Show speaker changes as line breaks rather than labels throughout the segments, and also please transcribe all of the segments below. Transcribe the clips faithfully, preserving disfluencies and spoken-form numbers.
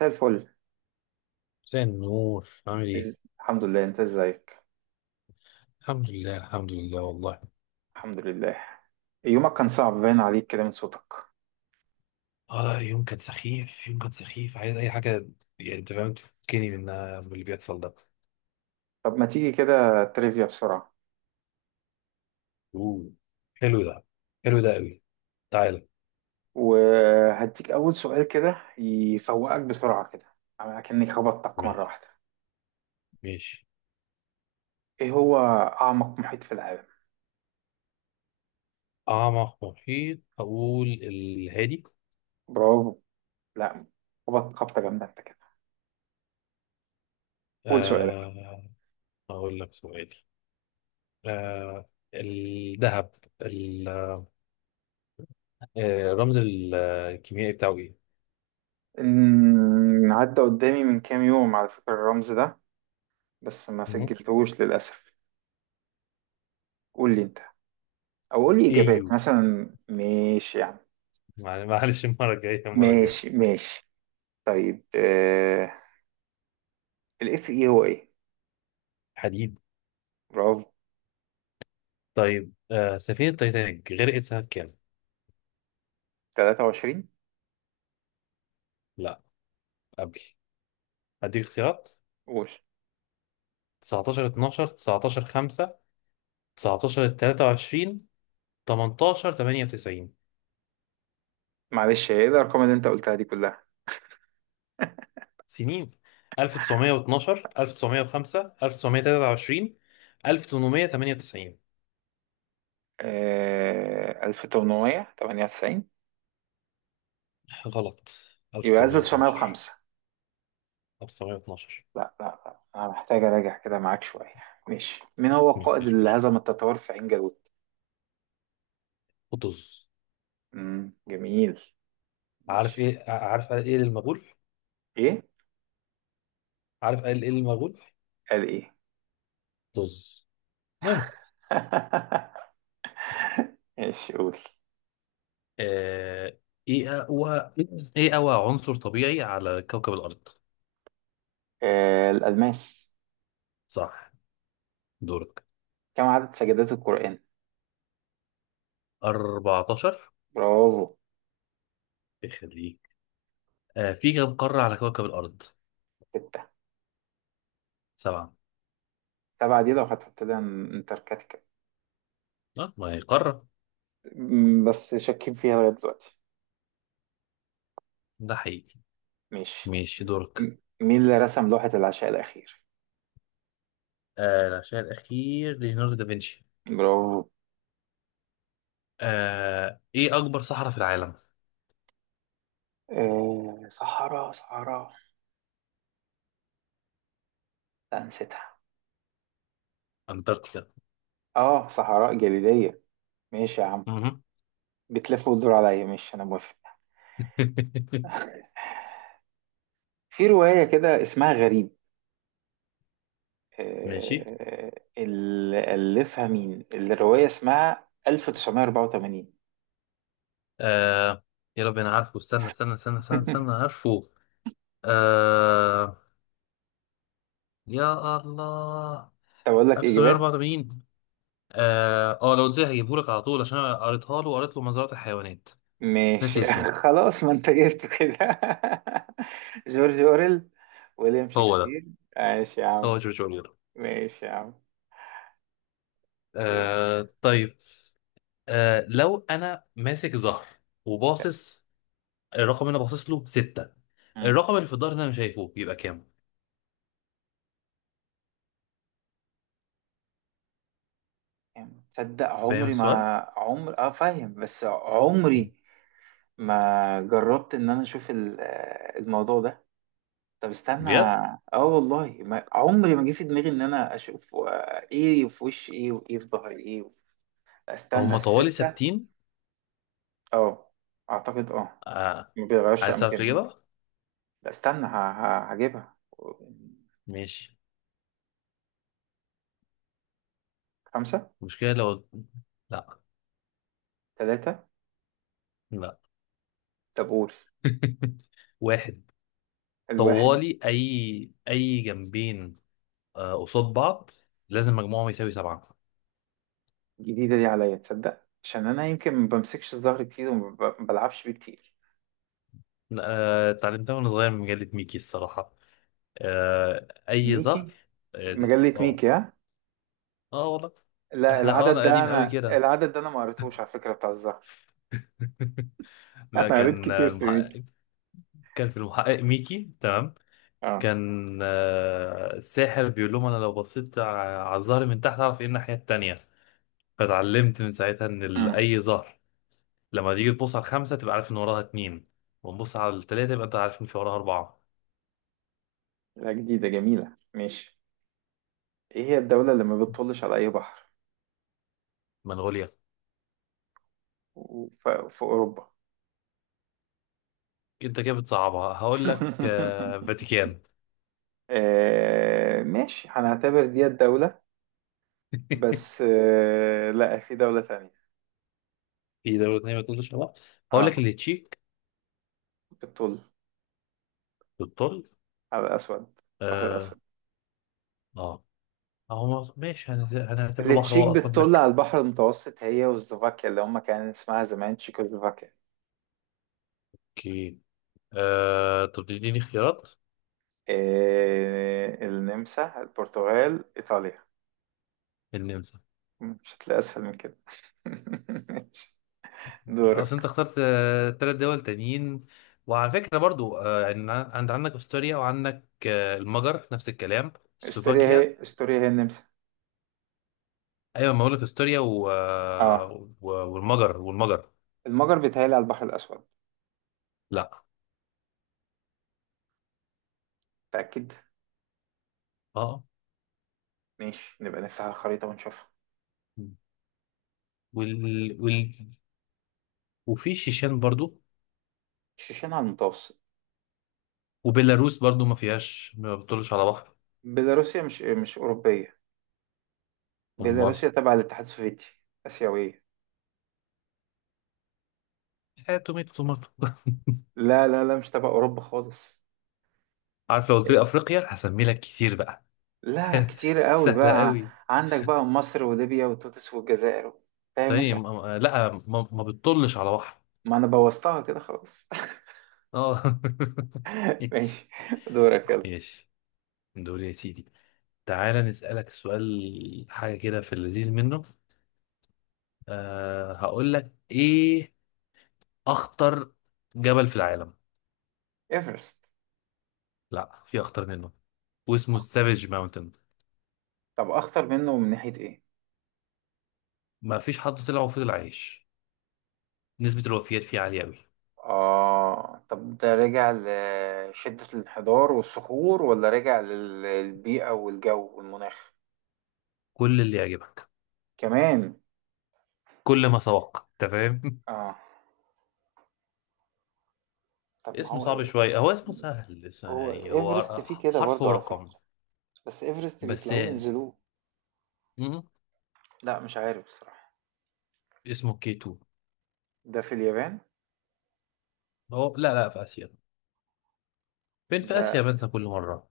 زي الفل.
مساء النور، عامل ايه؟
إز... الحمد لله، انت ازيك؟
الحمد لله، الحمد لله والله.
الحمد لله. يومك كان صعب باين عليك كده من صوتك.
اه لا، يوم كان سخيف، يوم كان سخيف. عايز اي حاجة يعني، انت فاهم؟ تفكني من من اللي بيحصل ده.
طب ما تيجي كده تريفيا بسرعة؟
اوه، حلو ده، حلو ده قوي. تعالى.
وهديك أول سؤال كده يفوقك بسرعة كده، أكني خبطتك مرة
ماشي
واحدة.
ماشي.
إيه هو أعمق محيط في العالم؟
اعمق محيط اقول الهادي.
برافو. لا، خبط خبطة جامدة أنت كده. قول سؤالك.
آه اقول لك سؤال. آه الذهب ال- آه، الرمز الكيميائي بتاعه ايه؟
إن- عدى قدامي من كام يوم على فكرة الرمز ده، بس ما
مم؟
سجلتهوش للأسف. قول لي أنت، أو قول لي
ايه
إجابات
يو.
مثلا، ماشي يعني.
معل- معلش، المرة الجاية المرة الجاية.
ماشي ماشي. طيب آه الاف اي هو ايه؟
حديد.
برافو.
طيب، آه سفينة تايتانيك غرقت سنة كام؟
تلاتة وعشرين.
لا، قبل. هديك اختيارات:
قول.
تسعتاشر اتناشر، تسعتاشر خمسة، تسعة عشر تلاتة وعشرين، تمنتاشر تمنية وتسعين.
معلش، ايه الارقام اللي انت قلتها دي كلها؟
سنين: ألف وتسعمئة واثني عشر، ألف وتسعمئة وخمسة، ألف وتسعمية وتلاتة وعشرين، ألف وتمنمية وتمنية وتسعين.
آه ألف تمنمية تمنية وتسعين.
غلط.
يبقى
ألف وتسعمية واتناشر.
ألف تسعمية وخمسة.
ألف وتسعمية واتناشر.
لا لا لا، انا محتاج اراجع كده معاك شويه. ماشي. مين هو القائد
مفيش
اللي
مشكلة.
هزم التتار في عين جالوت؟
طز.
امم جميل.
عارف
ماشي.
ايه عارف ايه المغول؟
ايه؟
عارف ايه المغول؟
قال ايه.
طز. المهم.
ماشي، قول.
آه، ايه اقوى ايه اقوى عنصر طبيعي على كوكب الارض؟
آه الالماس.
صح. دورك.
كم عدد سجدات القرآن؟
أربعتاشر.
برافو.
يخليك. آه، في كم قارة على كوكب الارض؟
ستة.
سبعة.
سبعة دي لو هتحط لها انتاركتيكا.
اه ما هي قارة.
م- بس شاكين فيها لغاية دلوقتي.
ده حقيقي.
ماشي.
ماشي. دورك.
م- مين اللي رسم لوحة العشاء الأخير؟
آه، العشاء الاخير ليوناردو دافنشي.
برافو.
آه، ايه اكبر صحراء في العالم؟
آه صحراء صحراء، لا نسيتها.
انتاركتيكا.
اه، صحراء جليدية. ماشي يا عم.
مهم.
بتلف وتدور عليا، ماشي أنا موافق. في رواية كده اسمها غريب،
ماشي.
آه، اللي ألفها مين؟ الرواية اسمها ألف تسعمائة وأربعة وثمانين.
آه، يا رب انا عارفه، استنى استنى استنى استنى، استنى عارفه. آه، يا الله.
طب أقول لك إجابات.
ألف وتسعمية وأربعة وتمانين. اه آه، لو قلت لي هجيبهولك على طول، عشان انا قريتها له وقريت له مزرعة الحيوانات. بس
ماشي.
ناسي اسمه.
خلاص، ما انت جبته كده. جورج اوريل؟ ويليام
هو ده.
شكسبير؟ ماشي يا عم.
هو جورج اورويل.
ماشي يا عم، قول.
آه طيب. آه لو انا ماسك زهر وباصص، الرقم اللي انا باصص له ستة.
مم.
الرقم اللي في الظهر اللي انا مش شايفه بيبقى كام؟
تصدق
فاهم
عمري ما
السؤال؟
عمر، اه فاهم، بس عمري ما جربت ان انا اشوف ال- آه، الموضوع ده. طب استنى.
بجد.
اه والله ما... عمري ما جه في دماغي ان انا اشوف، آه، ايه في وش ايه وايه في ظهر ايه. استنى،
هما طوالي
الستة.
ثابتين.
اه، اعتقد اه.
آه.
ما بيغيرش
عايز تعرف
اماكنهم.
الإجابة؟
لا استنى، ه- ه- هجيبها.
ماشي.
خمسة.
المشكلة لو، لا.
تلاتة.
لا.
طب قول.
واحد.
الواحد.
طوالي، أي أي جنبين آه، قصاد بعض، لازم مجموعهم يساوي سبعة.
جديدة دي عليا، تصدق؟ عشان أنا يمكن ما بمسكش الظهر كتير، وما ب- بلعبش بيه كتير.
آه، اتعلمتها وأنا صغير من مجلة ميكي الصراحة. آه، أي ظهر.
ميكي؟
اه.
مجلة
اه
ميكي ها.
آه، والله.
لا
احنا اه
العدد
انا
ده
قديم قوي
أنا،
كده.
العدد ده أنا ما قريتهوش على فكرة، بتاع الظهر.
لا،
أنا قريت
كان آه،
كتير في ميكي.
المحقق. كان في المحقق ميكي، تمام.
اه.
كان آه، الساحر بيقول لهم انا لو بصيت ع- على الظهر من تحت اعرف ايه الناحية التانية. فتعلمت من ساعتها ان ال-
امم
اي ظهر لما تيجي تبص على الخمسة تبقى عارف ان وراها اتنين. ونبص على التلاتة يبقى انت عارف ان في وراها اربعة.
لا جديدة جميلة، ماشي. إيه هي الدولة اللي ما بتطلش على أي بحر؟
منغوليا.
و- ف- في أوروبا.
انت كده بتصعبها، هقول لك آه فاتيكان.
آه ماشي، هنعتبر دي الدولة. بس آه، لا، في دولة تانية.
في دولة تانية، ما تقولش لا. هقول
اه.
لك اللي تشيك.
بتطل
بالطول.
على الأسود، البحر
اه.
الأسود.
اه. هو ماشي، هنت- هنعتبره بحر،
التشيك
هو اصلا
بتطل
بركة.
على البحر المتوسط هي وسلوفاكيا اللي هم كان اسمها زمان تشيكوسلوفاكيا.
اوكي. آه طب تديني خيارات.
آه، النمسا، البرتغال، إيطاليا.
النمسا.
مش هتلاقي أسهل من كده. ماشي.
اصل انت
دورك.
اخترت آه تلات دول تانيين. وعلى فكرة برضو آه عن- عند عندك استوريا، وعندك آه المجر، نفس الكلام.
استوريا
سلوفاكيا.
هي، استوريا هي النمسا.
ايوه، ما بقول لك استوريا و،
اه.
آه، و، والمجر والمجر.
المجر بيتهيألي على البحر الأسود.
لا.
متأكد.
اه. آه.
ماشي، نبقى نفتح الخريطة ونشوفها.
وال، وفي شيشان برضو.
شيشان على المتوسط.
وبيلاروس برضو ما فيهاش، ما بتطلش على بحر.
بيلاروسيا مش، مش أوروبية.
امال.
بيلاروسيا تبع الاتحاد السوفيتي، آسيوية.
آه، توميتو توماتو.
لا لا لا، مش تبع أوروبا خالص.
عارف لو قلت لي افريقيا هسمي لك كتير بقى.
لا كتير قوي
سهله
بقى.
قوي.
عندك بقى مصر وليبيا وتونس والجزائر. فاهم انت.
ثاني م- م- لا، ما, ما بتطلش على بحر.
ما انا بوظتها كده خلاص.
اه. ايش.
ماشي. دورك يلا.
ايش. دول يا سيدي. تعالى نسألك سؤال، حاجة كده في اللذيذ منه. أه، هقول لك ايه، اخطر جبل في العالم.
ايفرست.
لا، في اخطر منه، واسمه السافيج ماونتن.
طب اخطر منه من ناحية ايه؟
ما فيش حد طلع وفضل عايش، نسبة الوفيات فيه عالية أوي.
اه طب ده رجع لشدة الانحدار والصخور، ولا رجع لل- للبيئة والجو والمناخ
كل اللي يعجبك.
كمان؟
كل ما سبق أنت فاهم.
اه. طب ما
اسمه
هو
صعب
إيه؟
شوية، هو اسمه سهل بس
هو
يعني
ايفرست
هو
فيه كده
حرف
برضه على
ورقم.
فكرة. بس ايفرست
بس.
بيطلعوه ينزلوه.
م-
لا مش عارف بصراحة.
اسمه كي اتنين.
ده في اليابان؟
هو لا لا، في آسيا. فين في
ده،
آسيا، بنسى كل مرة.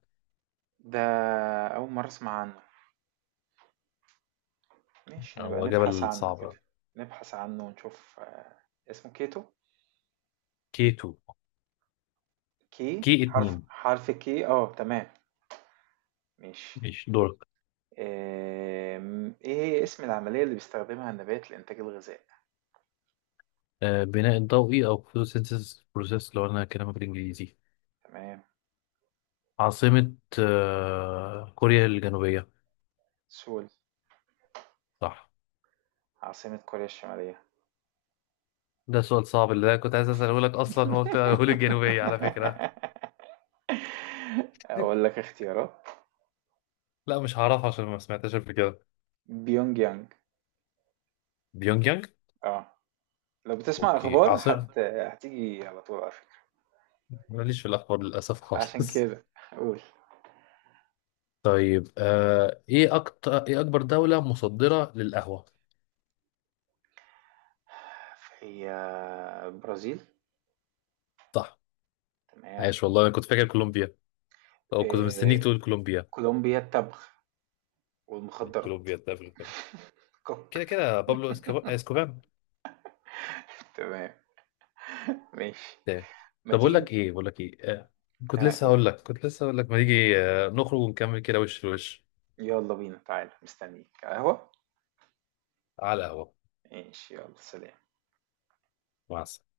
ده أول مرة أسمع عنه. ماشي نبقى
هو
نبحث
جبل
عنه
صعب.
كده. نبحث عنه ونشوف. آه، اسمه كيتو.
كي اتنين.
كي
كي
حرف،
اتنين.
حرف كي اه، تمام. ماشي.
ماشي. دورك.
آم، ايه هي اسم العملية اللي بيستخدمها النبات لإنتاج الغذاء؟
آه بناء الضوئي أو photosynthesis process لو أنا كلامك بالإنجليزي.
تمام.
عاصمة آه كوريا الجنوبية.
سول.
صح.
عاصمة كوريا الشمالية.
ده سؤال صعب اللي أنا كنت عايز أسأله لك أصلا، هو قلت أقول الجنوبية على فكرة.
أقول لك اختيارات.
لا، مش هعرفها عشان ما سمعتهاش قبل كده.
بيونج يانج.
بيونج يانج.
اه. لو بتسمع
اوكي.
اخبار
عاصمة.
هت... هتيجي على طول على فكرة.
ماليش في الاخبار للاسف
عشان
خالص.
كده. قول.
طيب آه ايه اكتر ايه اكبر دولة مصدرة للقهوة.
هي، برازيل.
صح.
تمام.
عايش والله، انا كنت فاكر كولومبيا. او كنت مستنيك
إيه...
تقول كولومبيا.
كولومبيا التبغ
طيب
والمخدرات.
كولومبيا ده في الفيلم.
كوك.
كده كده بابلو اسكوب- اسكوبان.
تمام. ماشي.
تمام.
ما
طب اقول
تيجي
لك
نش-
ايه، بقول لك ايه. آه كنت
آه
لسه
قول.
هقول لك كنت لسه هقول لك ما تيجي آه نخرج ونكمل كده وش لوش.
يلا بينا، تعالى مستنيك قهوة.
على القهوة.
ماشي يلا، سلام.
مع السلامة.